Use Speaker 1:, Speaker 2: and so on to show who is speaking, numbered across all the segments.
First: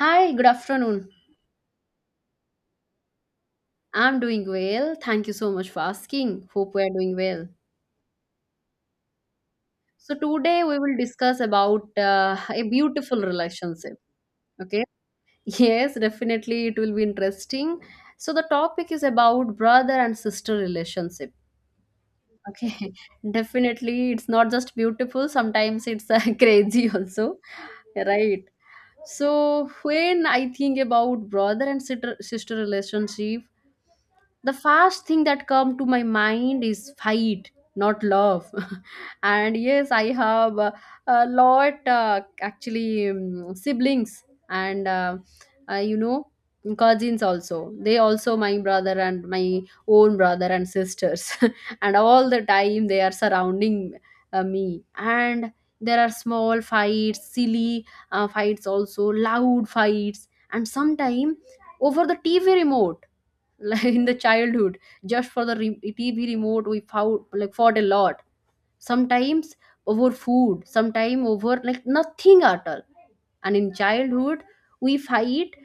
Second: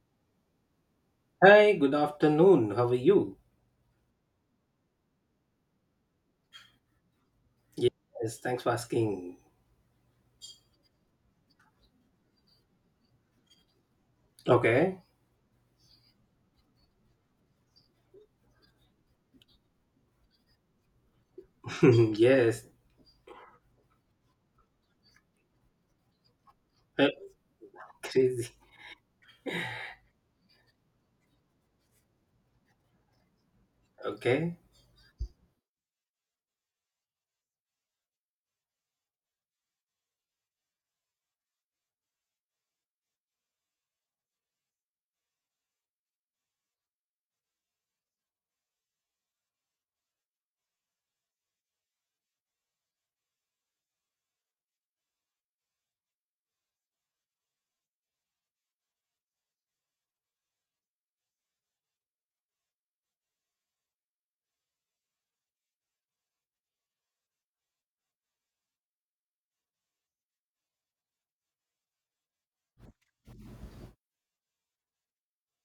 Speaker 1: Hi, good afternoon.
Speaker 2: Hi, good afternoon. How are you?
Speaker 1: I'm doing well. Thank you so much for asking. Hope we are doing well.
Speaker 2: Yes, thanks for asking.
Speaker 1: So today we will discuss about a beautiful relationship. Okay.
Speaker 2: Okay.
Speaker 1: Yes, definitely it will be interesting. So the topic is about brother and sister relationship.
Speaker 2: Yes.
Speaker 1: Okay. Definitely it's not just beautiful, sometimes it's crazy
Speaker 2: Uh,
Speaker 1: also. Right.
Speaker 2: Crazy.
Speaker 1: So when I think about brother and sister relationship, the
Speaker 2: Okay.
Speaker 1: first thing that come to my mind is fight not love. And yes, I have a lot, actually siblings and uh, you know cousins also, they also my brother and my own brother and sisters. And all the time they are surrounding me, and there are small fights, silly fights also, loud fights, and sometime over the TV remote, like in the childhood. Just for the TV remote we fought, like fought a lot sometimes, over food, sometimes over like nothing at all. And in childhood we fight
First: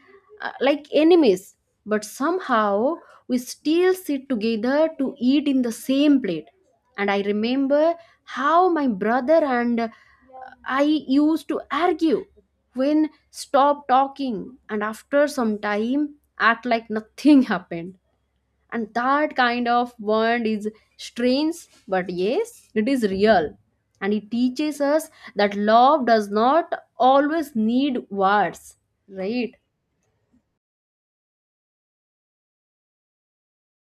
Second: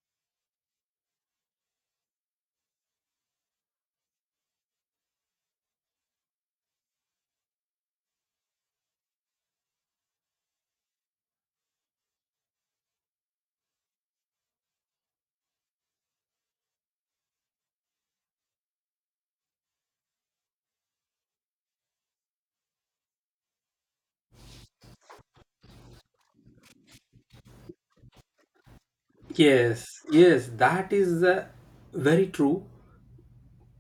Speaker 1: like enemies, but somehow we still sit together to eat in the same plate. And I remember how my brother and I used to argue, when stop talking and after some time act like nothing happened. And that kind of bond is strange, but yes, it is real, and it teaches us that love does not always need words, right?
Speaker 2: Yes, yes, that is very true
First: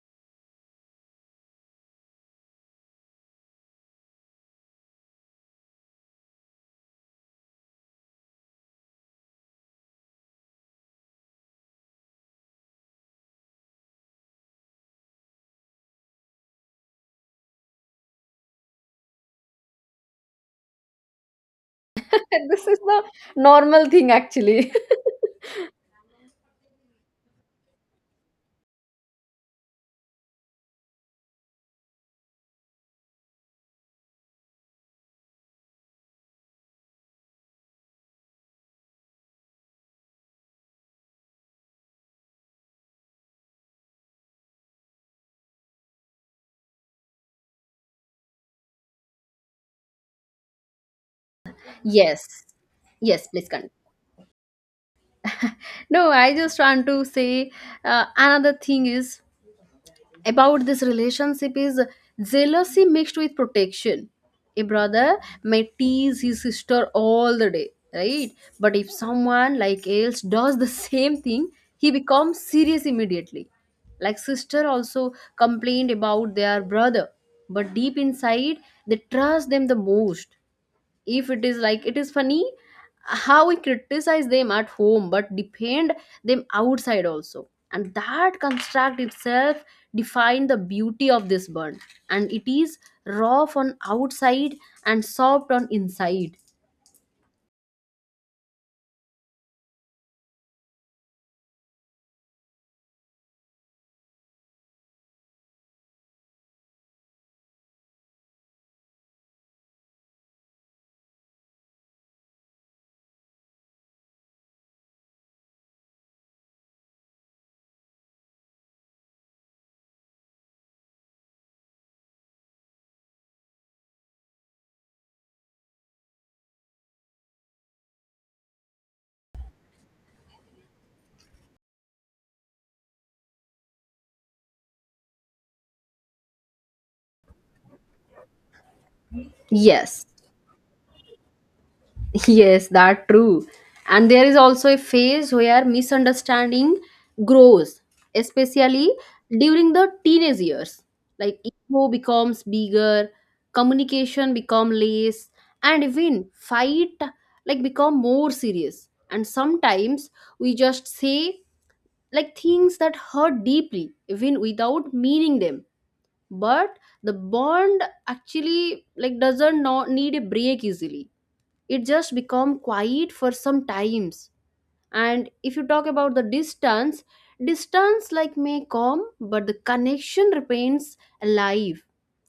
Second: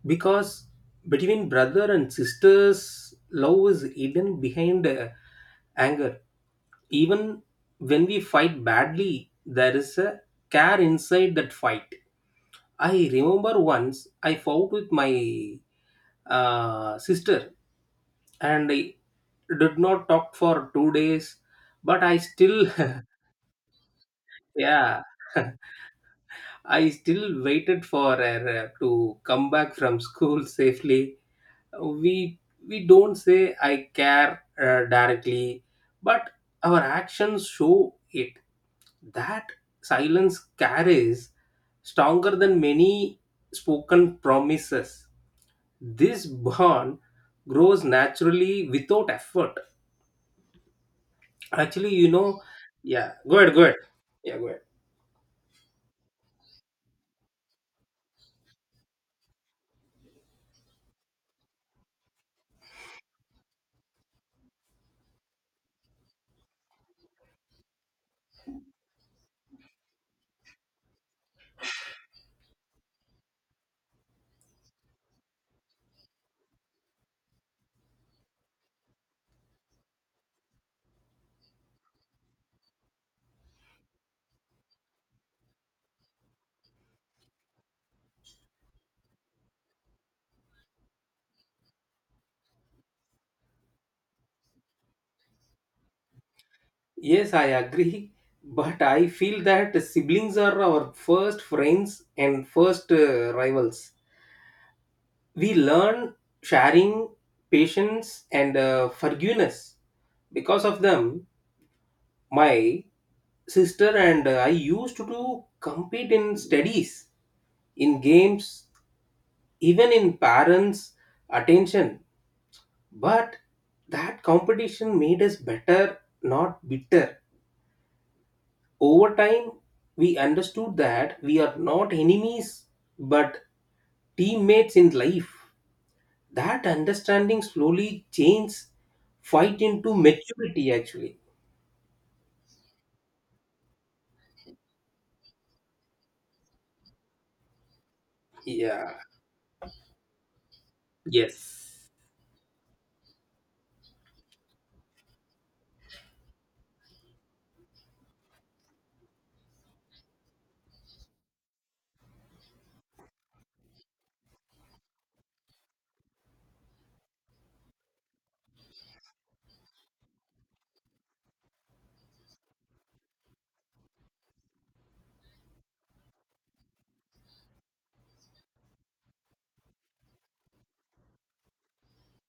Speaker 2: because between brother and sisters, love is hidden behind anger. Even when we fight badly, there is a care inside that fight. I remember once I fought with my sister and I did not talk for 2 days, but I
Speaker 1: This
Speaker 2: still
Speaker 1: is the normal thing actually.
Speaker 2: yeah, I still waited for her to come back from school safely. We we don't say I care directly, but our actions show it. That silence carries stronger than many spoken promises. This bond grows naturally without effort actually you know
Speaker 1: Yes,
Speaker 2: Yeah,
Speaker 1: yes,
Speaker 2: go
Speaker 1: please
Speaker 2: ahead, go
Speaker 1: continue.
Speaker 2: ahead. Yeah, go ahead.
Speaker 1: No, I just want to say another thing is about this relationship is jealousy mixed with protection. A brother may tease his sister all the day, right? But if someone like else does the same thing, he becomes serious immediately. Like sister also complained about their brother, but deep inside they trust them the most. If it is, like, it is funny how we criticize them at home but defend them outside also, and that construct itself define the beauty of this burn. And it is rough on outside and soft on inside.
Speaker 2: Yes, I agree, but I feel that siblings are our first friends and first rivals. We learn sharing, patience, and forgiveness. Because of them, my sister and I used to do compete in studies, in games, even in parents' attention. But that competition made us better, not bitter. Over time, we understood that we are not enemies but teammates in life. That understanding slowly changed fight into
Speaker 1: Yes.
Speaker 2: maturity actually.
Speaker 1: Yes, that true. And there is also a phase where misunderstanding grows, especially
Speaker 2: Yeah.
Speaker 1: during the teenage years. Like ego
Speaker 2: Yes.
Speaker 1: becomes bigger, communication become less, and even fight like become more serious. And sometimes we just say like things that hurt deeply, even without meaning them. But the bond actually like doesn't not need a break easily, it just become quiet for some times. And if you talk about the distance, distance like may come but the connection remains alive,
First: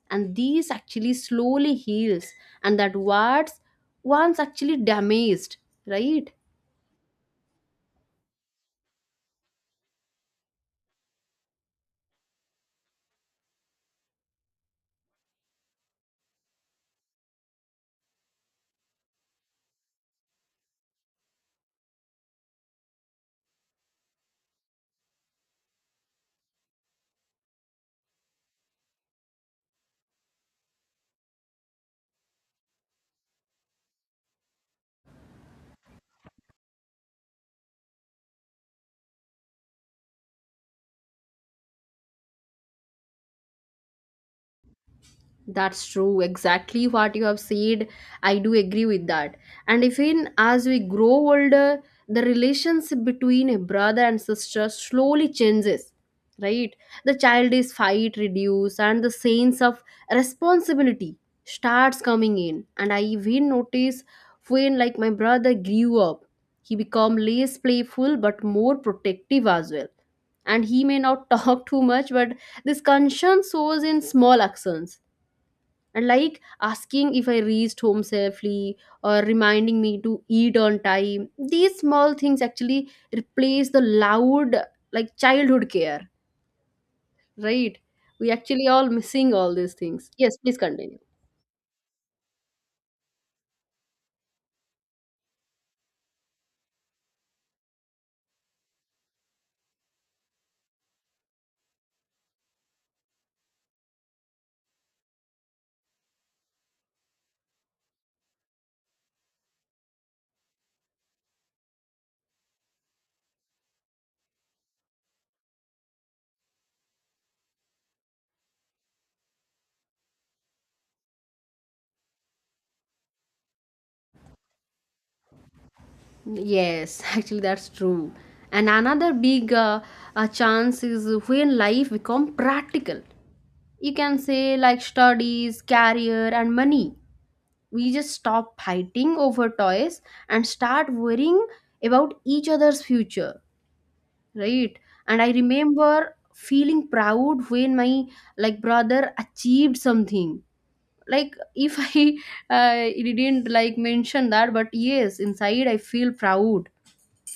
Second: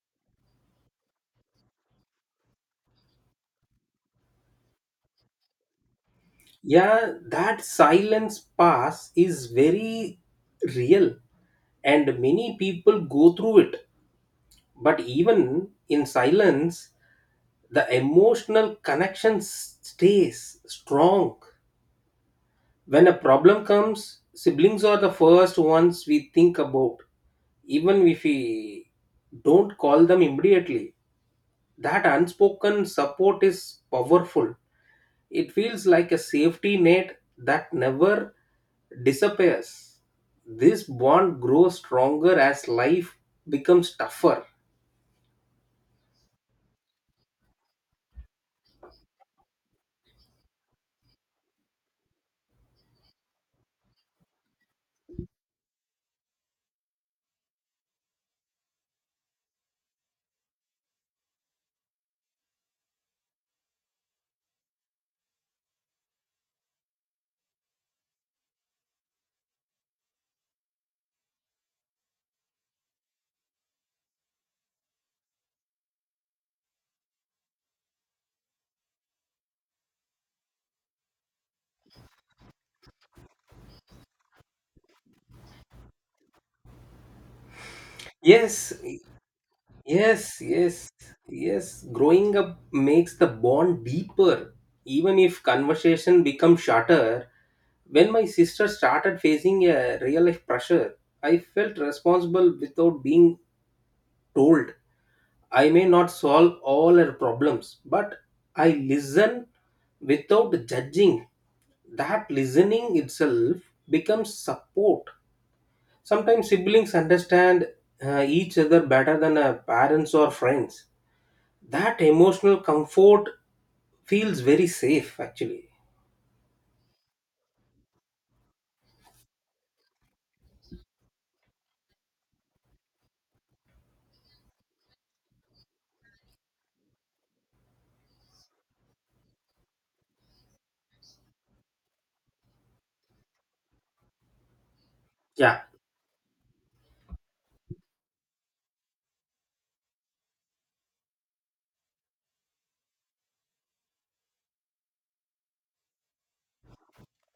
Speaker 1: and these actually slowly heals and that what's once actually damaged, right?
Speaker 2: Yeah, that silence pass is very real, and many people go through it. But even in silence, the emotional connection stays strong. When a problem comes, siblings are the first ones we think about, even if we don't call them immediately. That unspoken support is powerful. It feels like a safety net that never disappears. This bond grows stronger as life becomes tougher.
Speaker 1: That's true. Exactly what you have said. I do agree with that. And even as we grow older, the relationship between a brother and sister slowly changes, right? The childish fight reduce and the sense of responsibility starts coming in. And I even notice when like my brother grew up, he become less playful but more protective as well. And he may not talk too much, but this concern shows in small actions, and like asking if I reached home safely or reminding me to eat on time. These small things actually replace the loud, like childhood care, right? We actually
Speaker 2: Yes.
Speaker 1: all missing all these things. Yes,
Speaker 2: Yes,
Speaker 1: please
Speaker 2: yes,
Speaker 1: continue.
Speaker 2: yes. Growing up makes the bond deeper, even if conversation becomes shorter. When my sister started facing a real life pressure, I felt responsible without being told. I may not solve all her problems, but I listen without judging. That listening itself becomes support. Sometimes siblings understand each other better than parents or friends. That emotional comfort feels very safe actually.
Speaker 1: Yes, actually, that's true. And another big chance is when life become practical. You can say like studies, career, and money. We just stop fighting over toys and start worrying about each other's future, right? And I
Speaker 2: Yeah.
Speaker 1: remember feeling proud when my like brother achieved something, like if I uh, didn't like mention that, but yes, inside I feel proud.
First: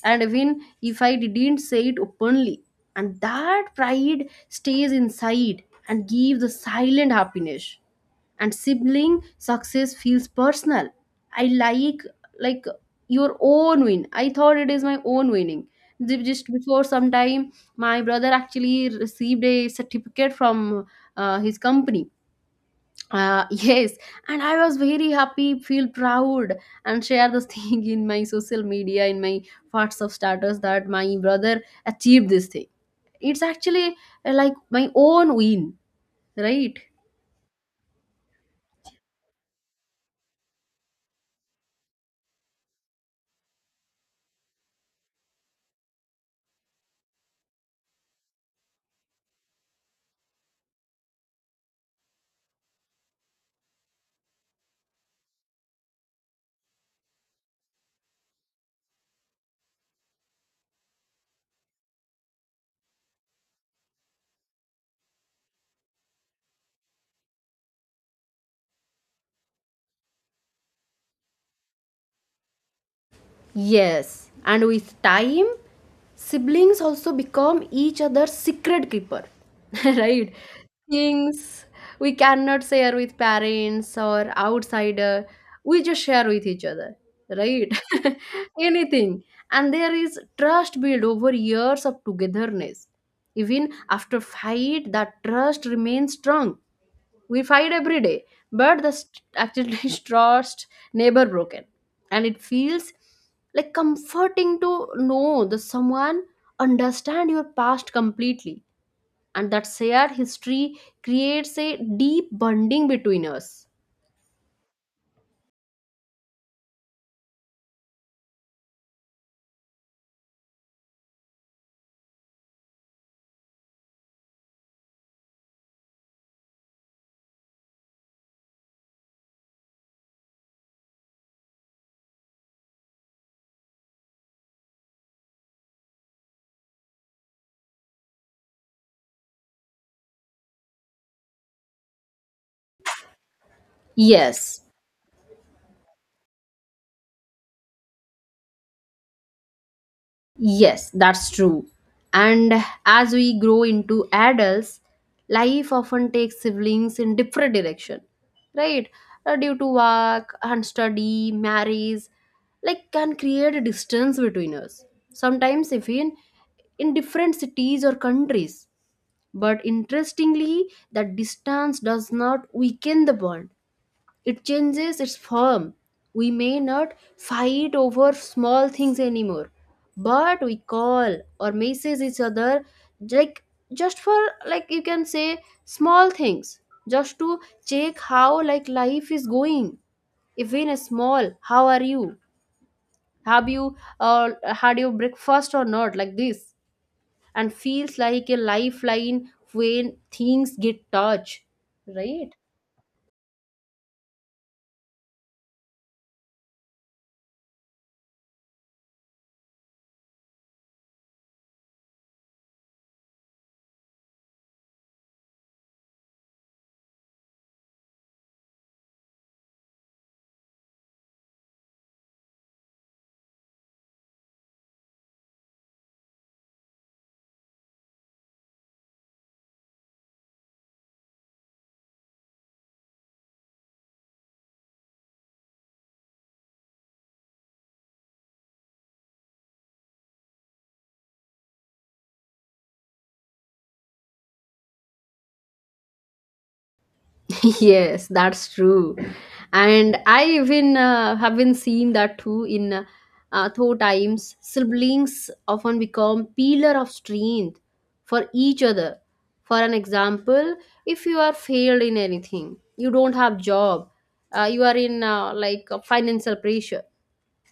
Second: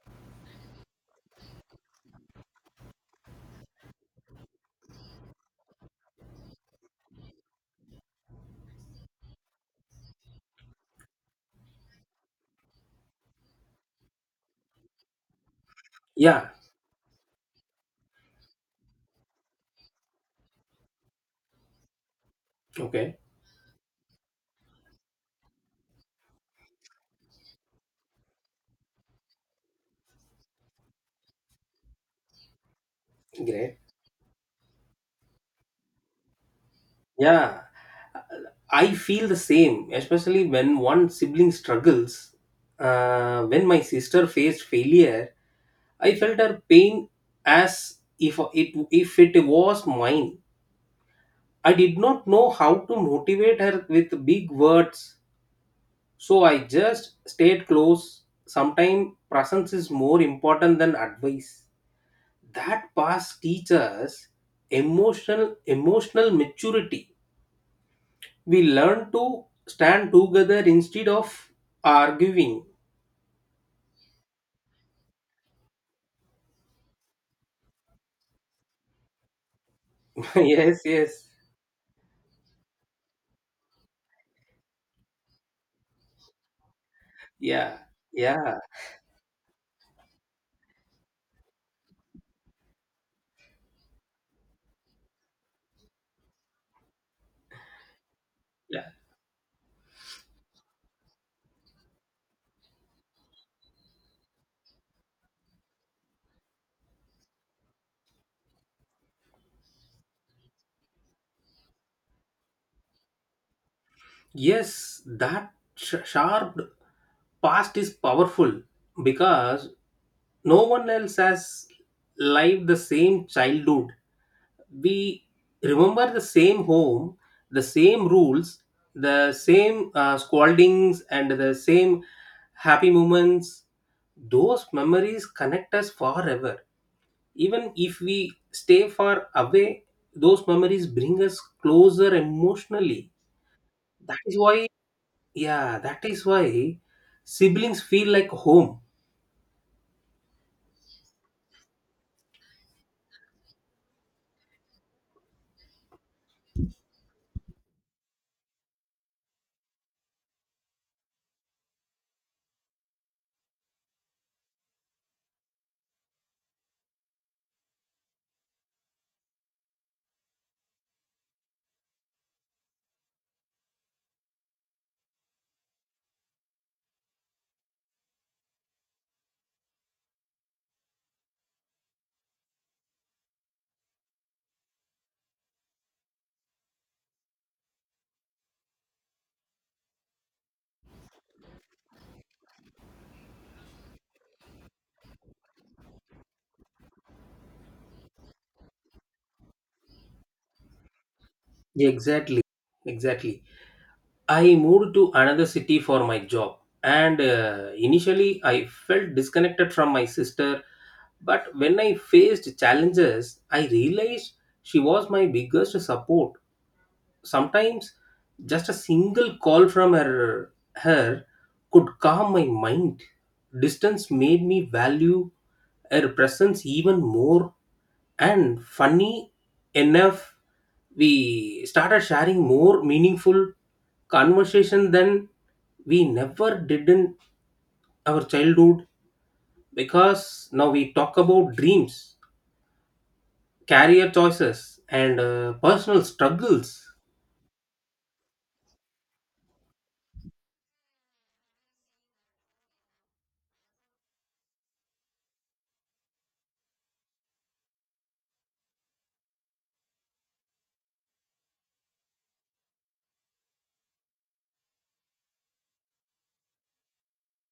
Speaker 1: And even if I didn't say it openly, and that pride stays inside and gives the silent happiness. And sibling success feels personal. I like, your own win, I thought it is my own winning. Just
Speaker 2: Yeah.
Speaker 1: before some time my brother actually received a certificate from his company.
Speaker 2: Okay.
Speaker 1: Yes, and I was very happy, feel proud, and share this thing in my social media, in my WhatsApp status, that my brother achieved this thing. It's
Speaker 2: Great.
Speaker 1: actually like my own win, right?
Speaker 2: Yeah. I feel the same, especially when one sibling struggles. When my sister faced failure, I felt her pain as if it was mine. I did not know how to motivate her with big words, so I just stayed close. Sometimes presence is more important than advice. That past teaches emotional maturity. We learn to stand together instead of arguing.
Speaker 1: Yes, and with time, siblings also become each other's secret keeper, right?
Speaker 2: Yes, yes.
Speaker 1: Things we cannot share with parents or outsider, we just share with each other, right?
Speaker 2: Yeah. Yeah.
Speaker 1: Anything. And there is trust built over years of togetherness. Even after fight, that trust remains strong. We fight every day, but
Speaker 2: Yeah.
Speaker 1: the actually trust never broken. And it feels like comforting to know that someone understand your past completely, and that shared history creates a deep bonding between us.
Speaker 2: Yes, sharp past is powerful because no one else has lived the same childhood. We remember the same home, the same rules, the same scoldings, and the same happy moments. Those memories connect us forever. Even if we stay far away, those memories bring us closer emotionally. That is
Speaker 1: Yes.
Speaker 2: why, yeah, that is why siblings feel like home.
Speaker 1: Yes, that's true. And as we grow into adults, life often takes siblings in different direction, right? Due to work and study, marriage, like can create a distance between us. Sometimes even in different cities or countries. But interestingly, that distance does not weaken the bond. It changes its form. We may not fight over small things anymore, but we call or message each other, like, just for, like, you can say small things, just to check how like life is going. Even a small how are you, have you had your breakfast or not, like this, and feels like a lifeline when things get touched, right?
Speaker 2: Exactly, exactly. I moved to another city for my job, and initially I felt disconnected from my sister. But when I faced challenges, I realized she was my biggest support. Sometimes just a single call from her could calm my mind. Distance made me value her presence even more. And funny enough, we started sharing more meaningful conversation than we never did in our childhood, because now we talk about dreams, career choices, and personal struggles.
Speaker 1: Yes, that's true. And I even have been seen that too in though times, siblings often become pillar of strength for each other. For an example, if you are failed in anything, you don't have job, you are in like a financial pressure,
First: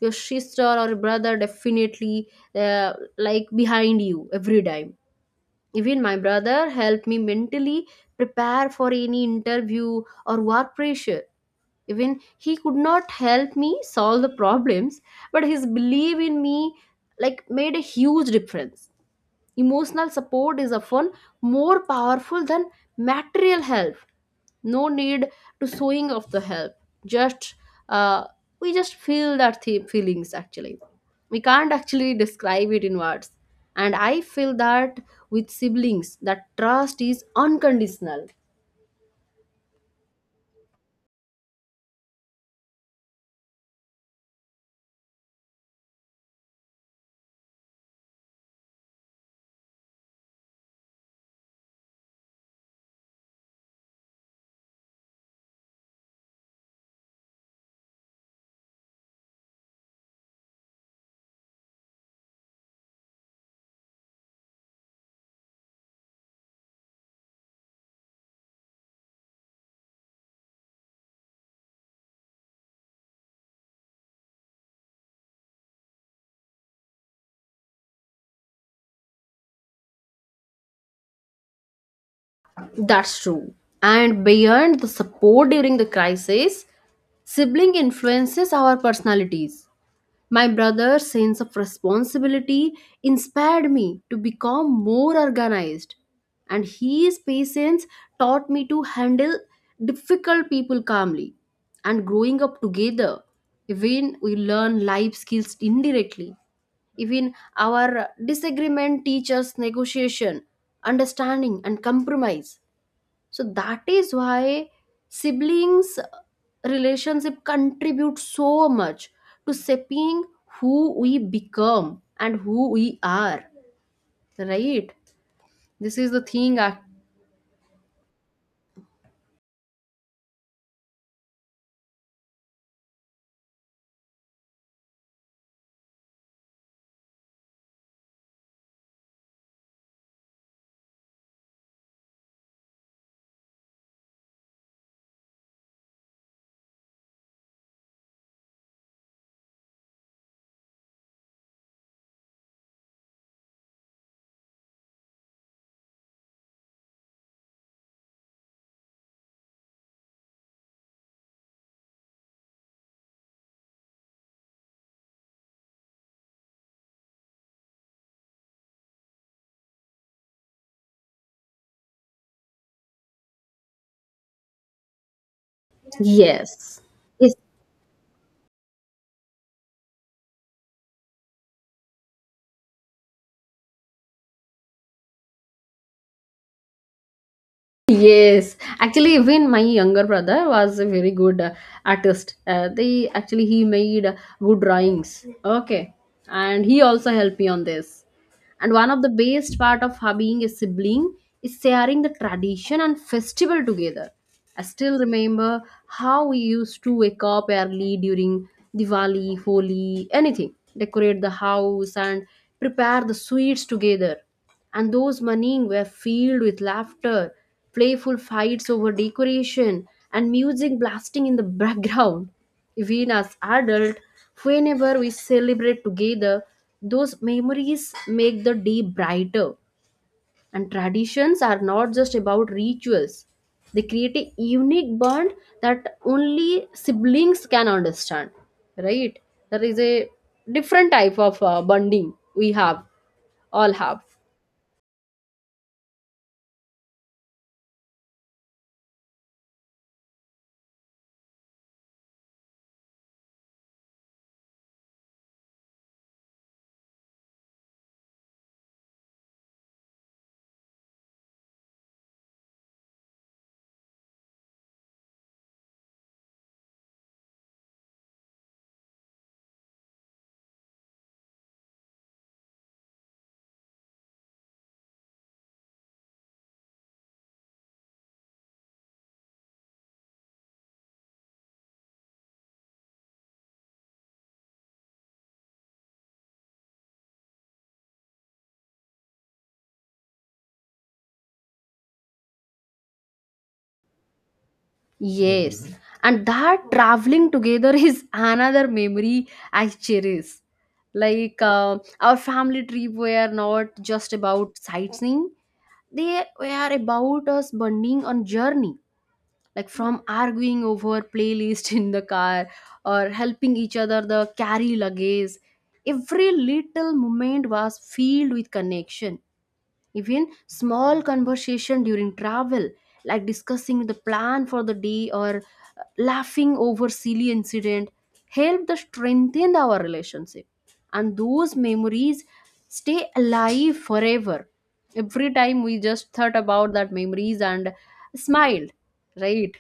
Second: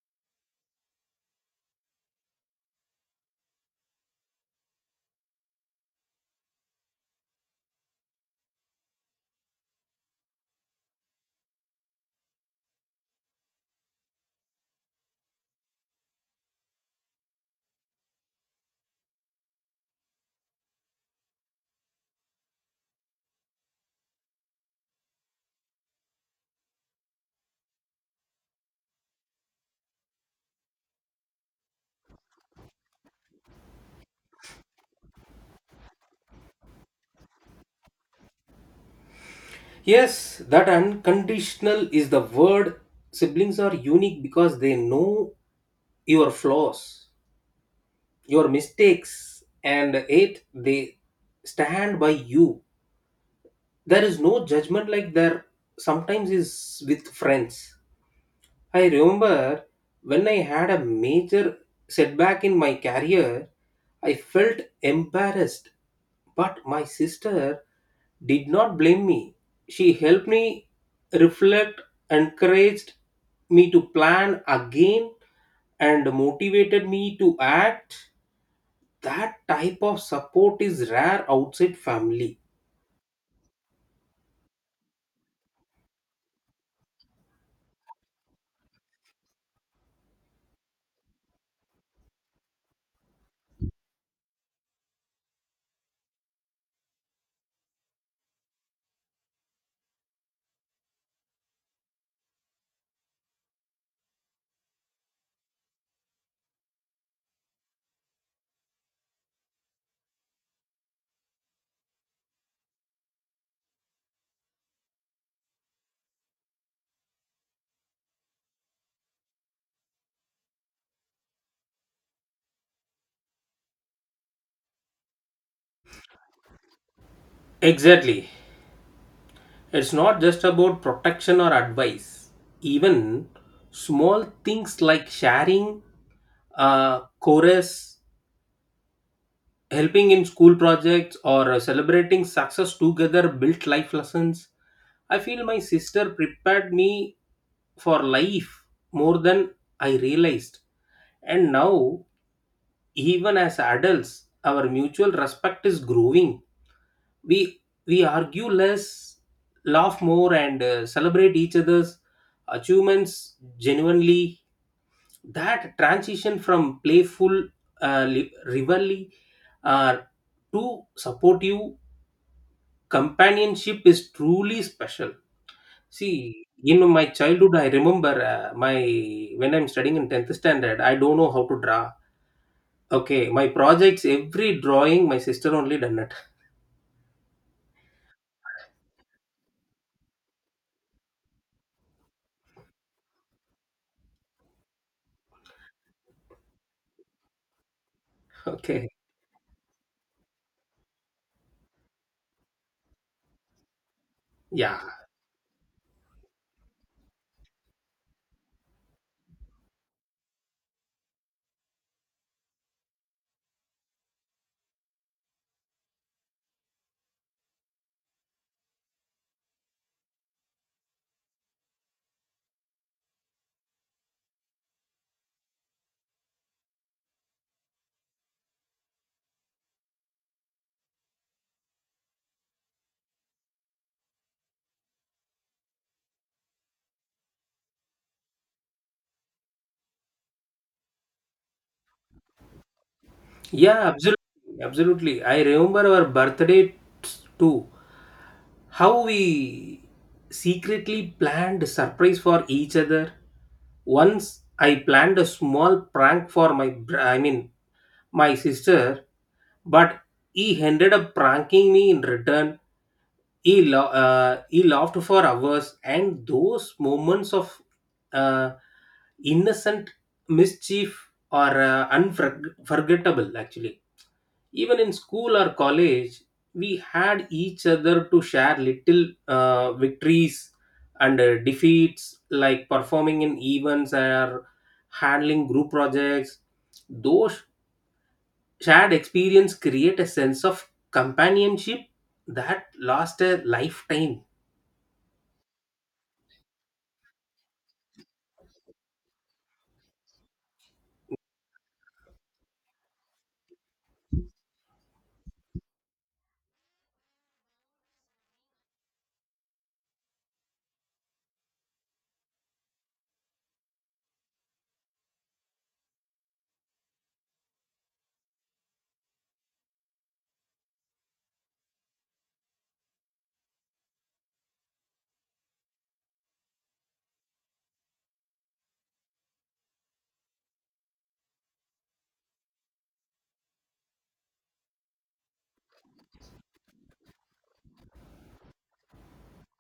Speaker 1: your sister or brother definitely like behind you every time. Even my brother helped me mentally prepare for any interview or work pressure. Even he could not help me solve the problems, but his belief in me like made a huge difference. Emotional support is often more powerful than material help. No need to showing of the help. Just uh, we just feel that feelings actually. We can't actually describe it in words. And I feel that with siblings, that trust is unconditional.
Speaker 2: Yes, that unconditional is the word. Siblings are unique because they know your flaws, your mistakes, and it they stand by you. There is no judgment like there sometimes is with friends. I remember when I had a major setback in my career, I felt embarrassed, but my sister did not blame me. She helped me reflect, encouraged me to plan again, and motivated me to act. That type of support is rare outside family.
Speaker 1: That's true. And beyond the support during the crisis, sibling influences our personalities. My brother's sense of responsibility inspired me to become more organized, and his patience taught me to handle difficult people calmly. And growing up together, even we learn life skills indirectly. Even our disagreement teaches negotiation, understanding, and compromise. So that is why siblings relationship contribute so much to shaping who we become and who we are, right? This is the thing. I—
Speaker 2: Exactly. It's not just about protection or advice. Even small things like sharing a chorus, helping in school projects, or celebrating success together built life lessons. I feel my sister prepared me for life more than I realized. And now, even as adults, our mutual respect is growing. we we argue less, laugh more, and celebrate each other's achievements genuinely. That transition from playful rivalry uh, to supportive companionship is truly special. See, in
Speaker 1: Yes.
Speaker 2: my
Speaker 1: Yes.
Speaker 2: childhood I remember my when I'm studying in 10th standard, I don't know how to draw. Okay, my projects, every drawing, my sister only done it.
Speaker 1: Yes, actually, even my younger brother was a very good artist. They actually he made wood drawings. Okay, and he also helped me on this. And
Speaker 2: Okay.
Speaker 1: one of the best part of being a sibling is sharing the tradition and festival together. I
Speaker 2: Yeah.
Speaker 1: still remember how we used to wake up early during Diwali, Holi, anything, decorate the house and prepare the sweets together. And those mornings were filled with laughter, playful fights over decoration, and music blasting in the background. Even as adult, whenever we celebrate together, those memories make the day brighter. And traditions are not just about rituals, they create a unique bond that only siblings can understand, right? There is a different type of bonding we have all
Speaker 2: Yeah,
Speaker 1: have.
Speaker 2: absolutely, absolutely. I remember our birthday too. How we secretly planned surprise for each other. Once I planned a small prank for I mean, my sister, but he ended up pranking me in return. He laughed for hours, and those moments of uh, innocent mischief are unforgettable, actually. Even in school or college, we had each other to share little victories and defeats, like performing in events or handling group projects. Those shared experience create a sense of companionship that lasts a lifetime.
Speaker 1: Yes. Mhm. And that traveling together is another memory I cherish. Like our family trip were not just about sightseeing; they were about us bonding on journey. Like from arguing over playlist in the car or helping each other the carry luggage, every little moment was filled with connection. Even small conversation during travel, like discussing the plan for the day or laughing over silly incident, help to strengthen our relationship. And those memories stay alive forever. Every time we just thought about that memories and smiled, right?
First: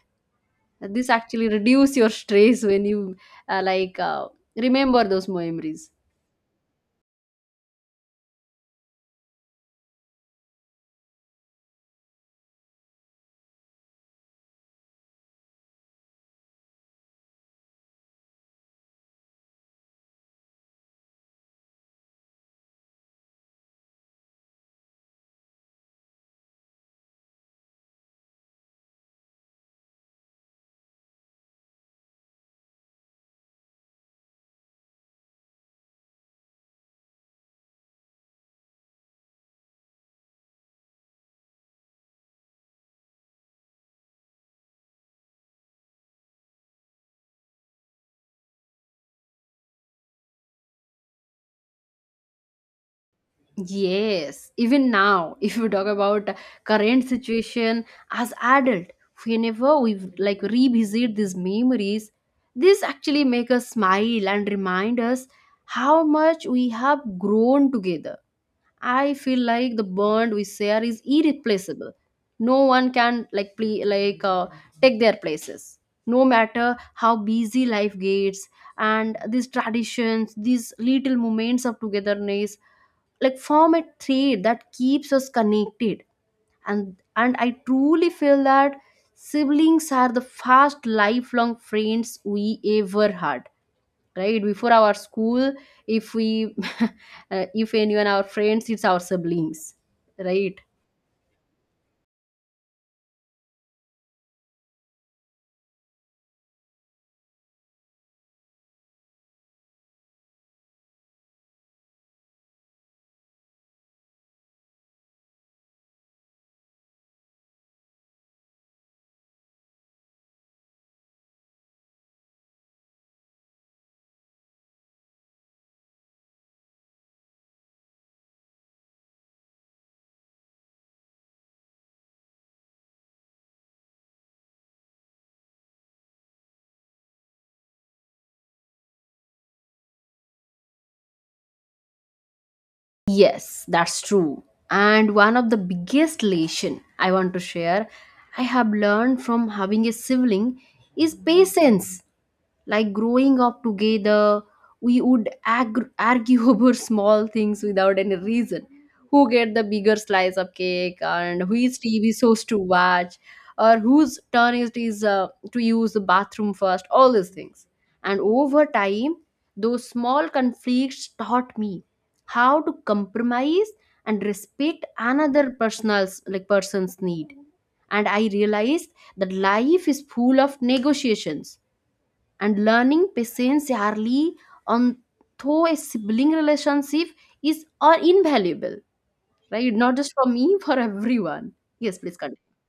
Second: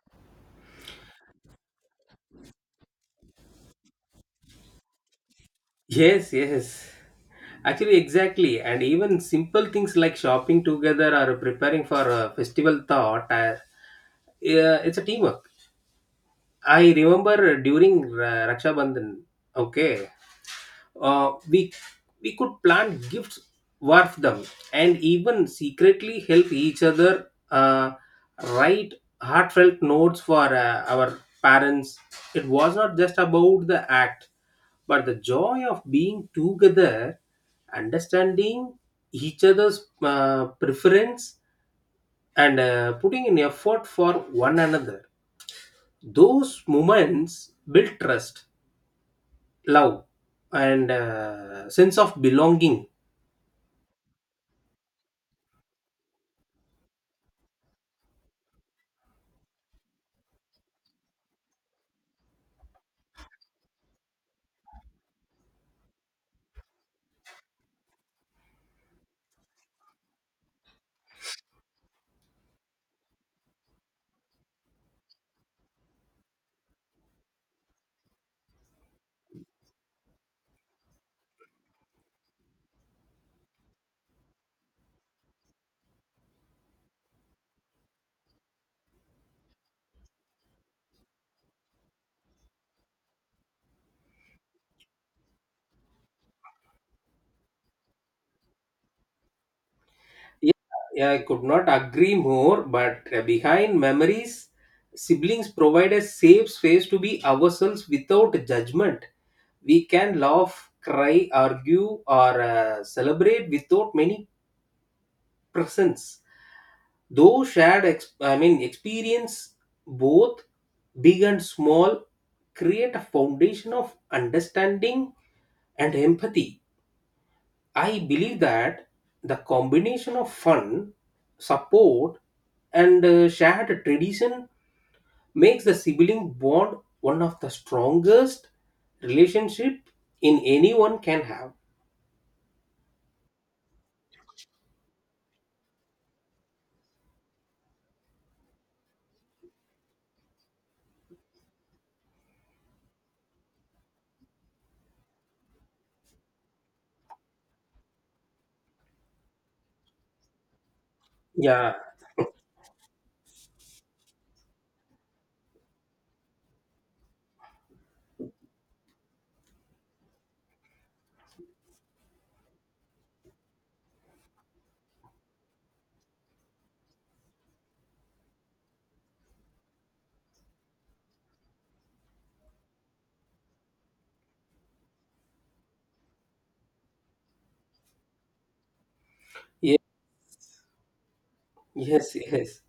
Speaker 1: This actually reduce your stress when you uh, like uh, remember those memories.
Speaker 2: Yes, yes, actually, exactly. And even simple things like shopping together or preparing for a festival thought yeah, it's a teamwork. I remember during Raksha Bandhan, okay, uh, we we could plan gifts, worth them, and even secretly help each other write heartfelt notes for our parents. It was not just about the act, but the joy of being together, understanding each other's preference, and putting in effort for one another. Those moments build trust, love, and sense of belonging.
Speaker 1: Yes, even now, if you talk about current situation as adult, whenever we like revisit these memories, this actually make us smile and remind us how much we have grown together. I feel like the bond we share is irreplaceable. No one can like play, like take their places. No matter how busy life gets, and these traditions, these little moments of togetherness like form a thread that keeps us connected, and I truly feel that siblings are the first lifelong friends we ever had, right? Before our school, if we if anyone our friends, it's our siblings, right?
Speaker 2: Yeah, yeah, I could not agree more, but behind memories, siblings provide a safe space to be ourselves without judgment. We can laugh, cry, argue, or celebrate without many presents. I mean, experience, both big and small, create a foundation of understanding and empathy. I believe that the combination of fun, support, and shared tradition makes the sibling bond one of the strongest relationship in anyone can have.
Speaker 1: Yes, that's true. And one of the biggest lesson I want to share, I have learned from having a sibling is patience. Like growing up together, we would argue over small things without any reason. Who get the bigger slice of cake and
Speaker 2: Yeah.
Speaker 1: whose TV shows to watch, or whose turn it is to use the bathroom first, all these things. And over time, those small conflicts taught me how to compromise and respect another person's need. And I realized that life is full of negotiations, and learning patience early on through a sibling relationship is are invaluable, right?
Speaker 2: Ye-
Speaker 1: Not just for me, for everyone. Yes,
Speaker 2: Yes.
Speaker 1: please continue.
Speaker 2: Yes.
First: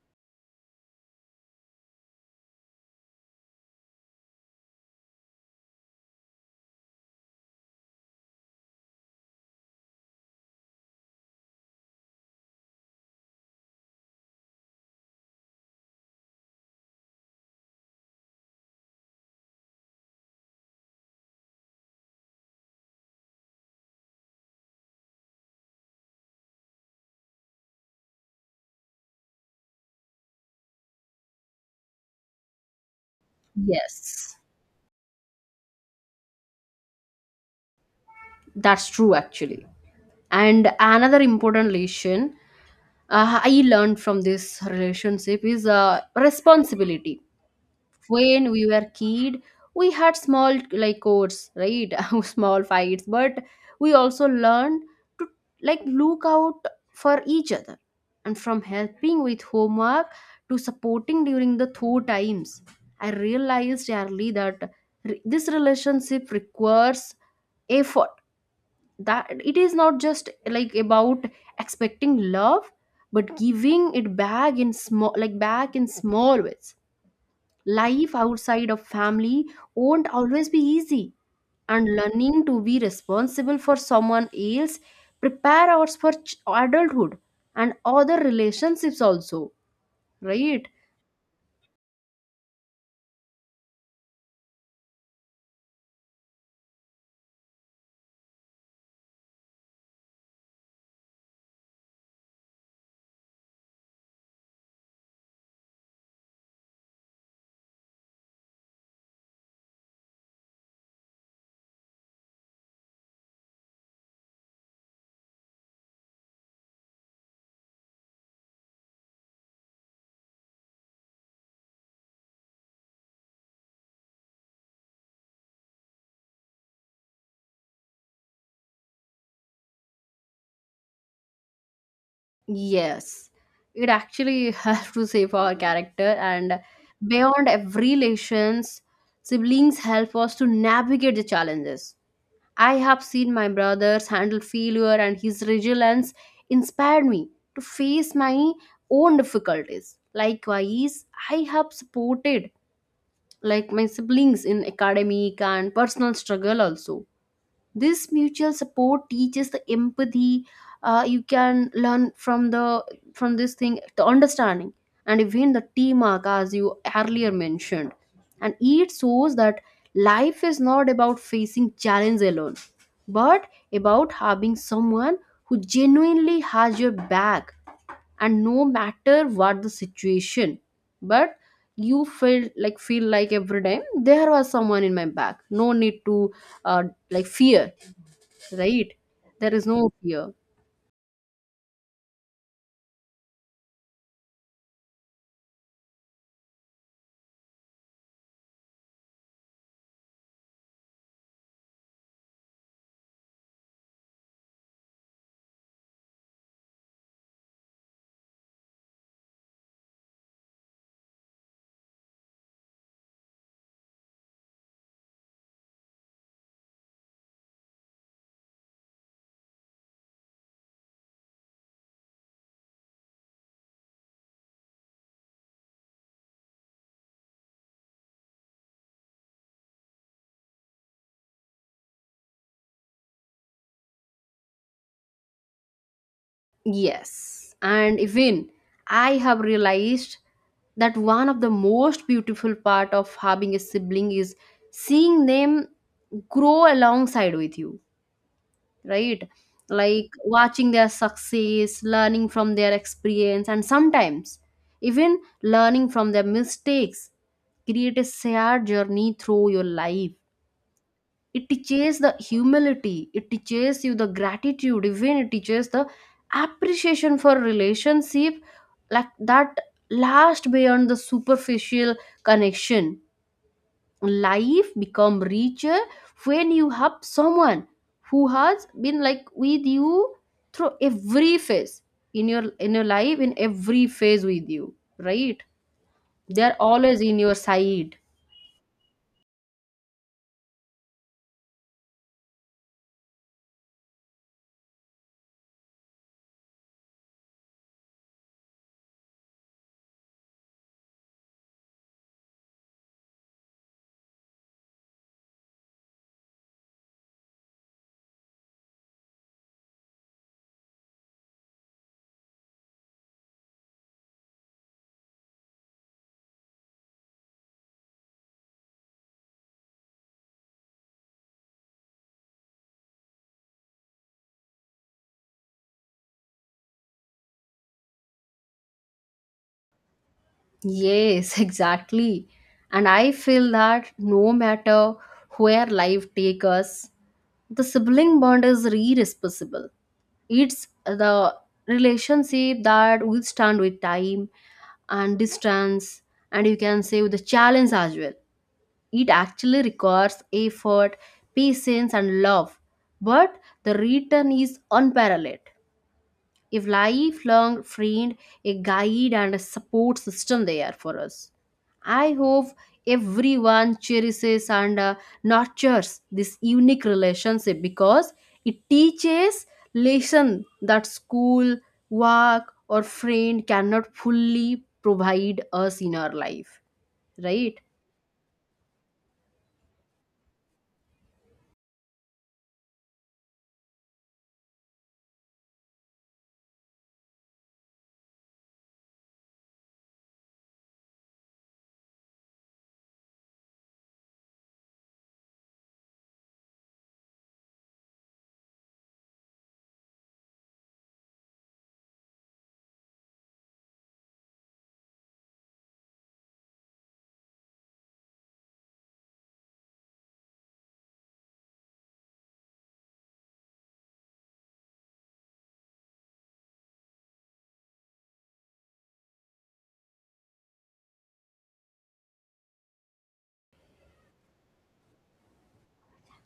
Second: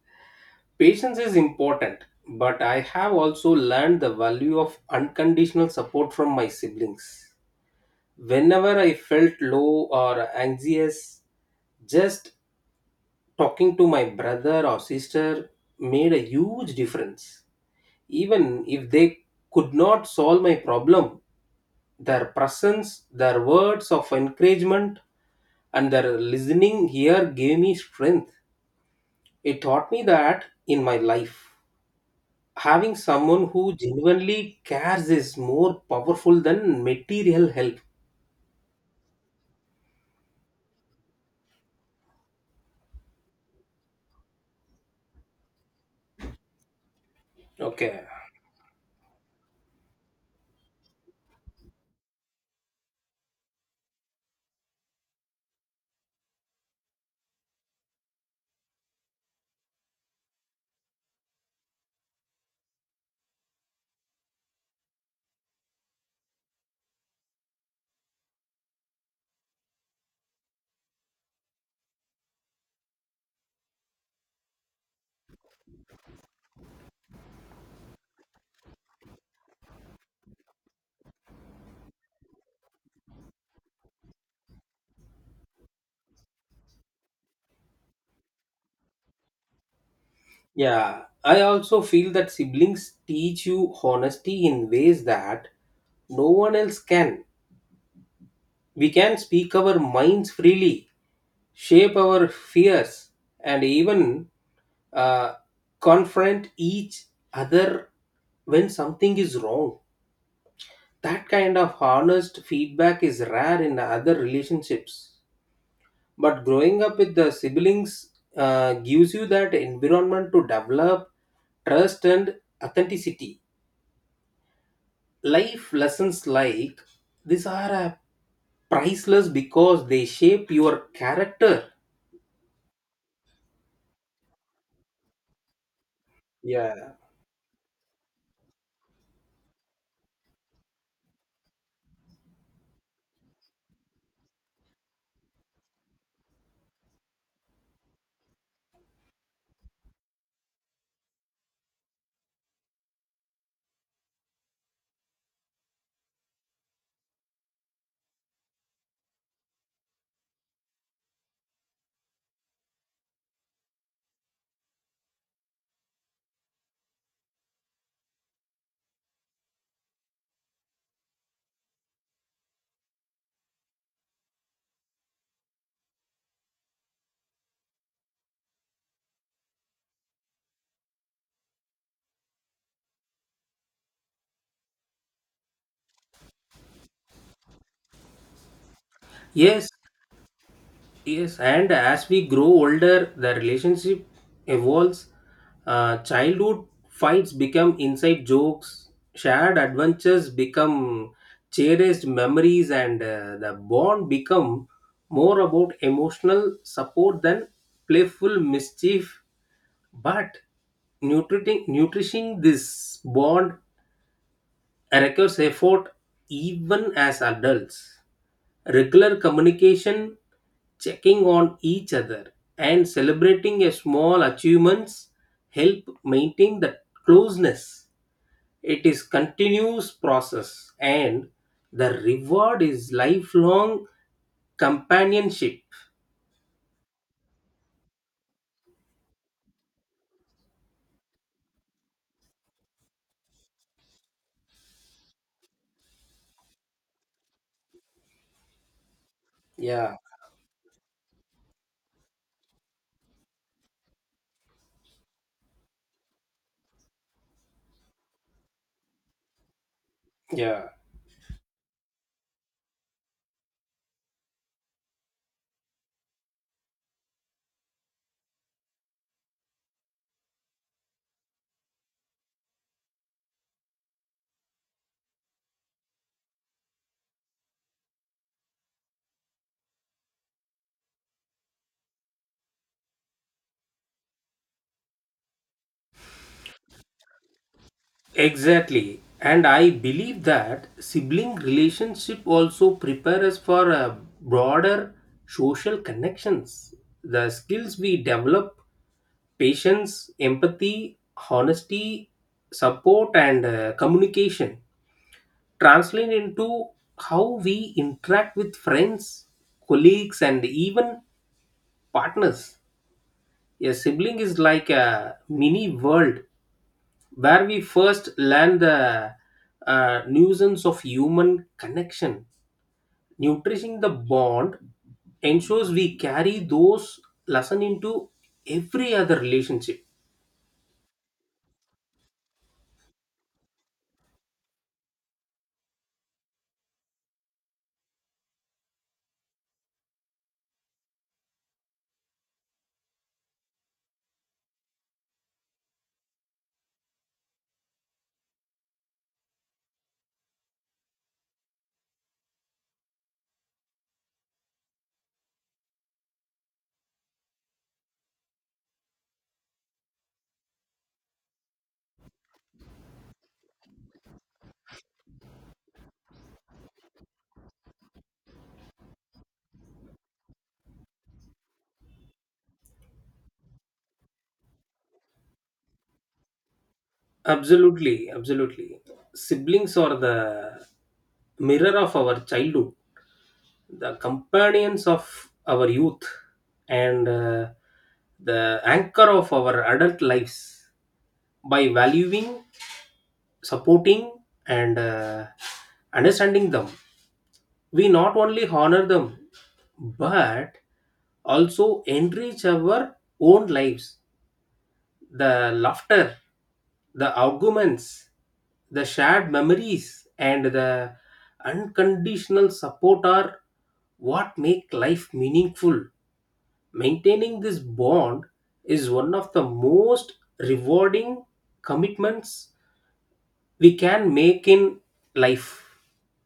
Speaker 2: Patience is important, but I have also learned the value of unconditional support from my siblings. Whenever I felt low or anxious, just talking to my brother or sister made a huge difference. Even if they could not solve my problem, their presence, their words of encouragement, and their listening here gave me strength. It taught me that in my life, having someone who
Speaker 1: Yes,
Speaker 2: genuinely cares is more powerful than material help.
Speaker 1: that's true actually. And another important lesson, I learned from this relationship is, responsibility.
Speaker 2: Okay.
Speaker 1: When we were kid, we had small like codes, right? Small fights, but we also learned to like look out for each other. And from helping with homework to supporting during the tough times, I realized early that this relationship requires effort, that it is not just like about expecting love, but giving it back in small like back in small ways. Life outside of family won't always be easy, and learning to be responsible for someone else prepare us for adulthood and other relationships also, right?
Speaker 2: Yeah, I also feel that siblings teach you honesty in ways that no one else can. We can speak our minds freely, shape our fears, and even uh, confront each other when something is wrong. That kind of honest feedback is rare in other relationships. But growing up with the siblings gives you that environment to develop trust and authenticity. Life lessons like these are priceless because they shape your character.
Speaker 1: Yes, it actually has to save our character. And
Speaker 2: Yeah.
Speaker 1: beyond every relations, siblings help us to navigate the challenges. I have seen my brothers handle failure, and his resilience inspired me to face my own difficulties. Likewise, I have supported like my siblings in academic and personal struggle also. This mutual support teaches the empathy, you can learn from the from this thing, the understanding and even the teamwork, as you earlier mentioned. And it shows that life is not about facing challenge alone, but about having someone who genuinely has your back, and no matter what the situation. But you feel like every time there was someone in my back, no need to, uh, like, fear, right? There is
Speaker 2: Yes,
Speaker 1: no fear.
Speaker 2: yes, and as we grow older, the relationship evolves. Childhood fights become inside jokes, shared adventures become cherished memories, and the bond become more about emotional support than playful mischief. But nutriting, nourishing this bond requires effort even as adults. Regular communication, checking on each other, and celebrating a small achievements help maintain the closeness. It is continuous process and the reward is lifelong companionship.
Speaker 1: Yes. And even I have realized that one of the most beautiful part of having a sibling is seeing them grow alongside with you, right?
Speaker 2: Yeah,
Speaker 1: Like watching their success, learning from their experience, and sometimes even learning from their mistakes. Create a shared journey through your life.
Speaker 2: yeah,
Speaker 1: It teaches the humility, it teaches you the gratitude, even it teaches the appreciation for relationship like that last beyond the superficial connection. Life become richer when you have someone who has been like with you through every phase in your life, in every phase with you, right? They're always in your side.
Speaker 2: exactly. And I believe that sibling relationship also prepare us for broader social connections. The skills we develop: patience, empathy, honesty, support, and communication translate into how we interact with friends, colleagues, and even partners. A sibling is like a mini world where we first learn the nuisance of human connection. Nourishing the bond ensures we carry those lessons into every other relationship.
Speaker 1: Yes, exactly. And I feel that no matter where life takes us, the sibling bond is irreplaceable. It's the relationship that withstand with time and distance, and you can say with the challenge as well. It actually requires effort, patience, and love, but the return is unparalleled. A lifelong friend, a guide, and a support system they are for us. I hope everyone cherishes and, nurtures this unique relationship, because it teaches lesson that school, work, or friend cannot fully provide us in our life, right?
Speaker 2: Absolutely, absolutely. Siblings are the mirror of our childhood, the companions of our youth, and the anchor of our adult lives. By valuing, supporting, and understanding them, we not only honor them but also enrich our own lives. The laughter, the arguments, the shared memories, and the unconditional support are what make life meaningful. Maintaining this bond is one of the most rewarding commitments we can make in life.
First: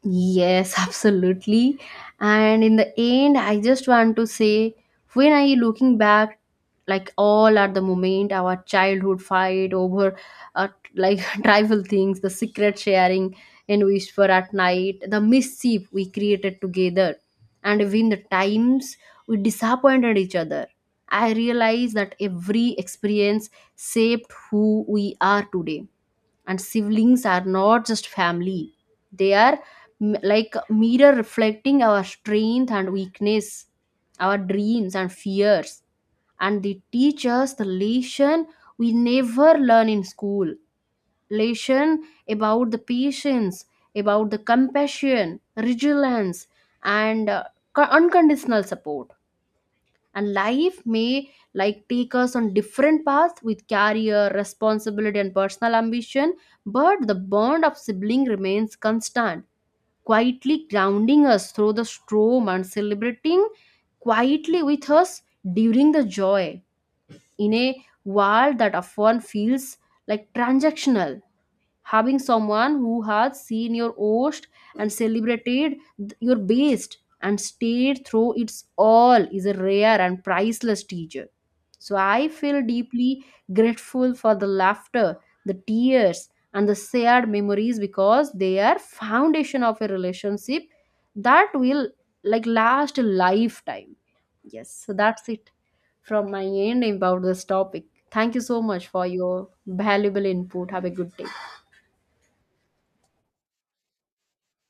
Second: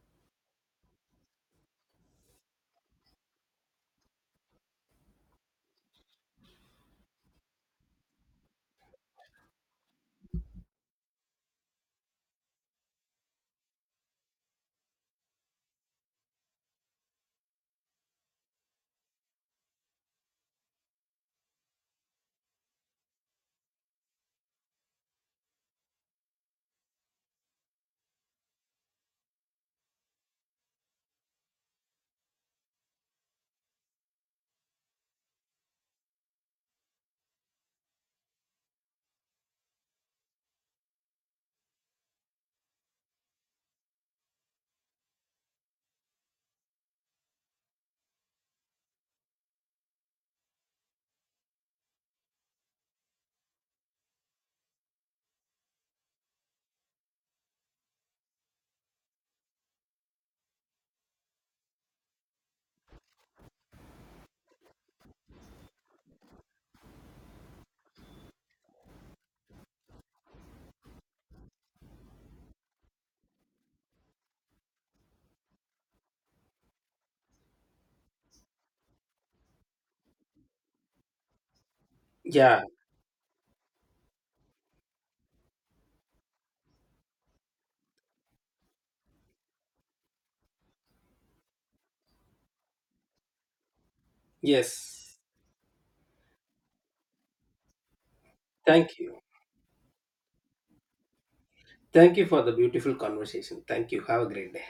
Speaker 1: Yes, absolutely. And in the end, I just want to say, when I looking back, like all at the moment, our childhood fight over, uh, like, trivial things, the secret sharing and whisper at night, the mischief we created together, and even the times we disappointed each other. I realize that every experience shaped who we are today, and siblings are not just family, they are like mirror reflecting our strength and weakness, our dreams and fears. And they teach us the lesson we never learn in school, lesson about the patience, about the compassion, resilience, and, unconditional support. And life may like take us on different paths, with career, responsibility, and personal ambition, but the bond of sibling remains constant, quietly grounding us through the storm and celebrating quietly with us during the joy. In a world that often feels like transactional, having someone who has seen your host and celebrated your best and stayed through its all is a rare and priceless teacher. So I feel
Speaker 2: Yeah,
Speaker 1: deeply grateful for the laughter, the tears, and the shared memories, because they are foundation of a relationship that will like last a lifetime. Yes, so
Speaker 2: yes.
Speaker 1: that's it from my end about this topic. Thank you so much
Speaker 2: Thank
Speaker 1: for
Speaker 2: you.
Speaker 1: your valuable input, have a good day.
Speaker 2: Thank you for the beautiful conversation. Thank you. Have a great day.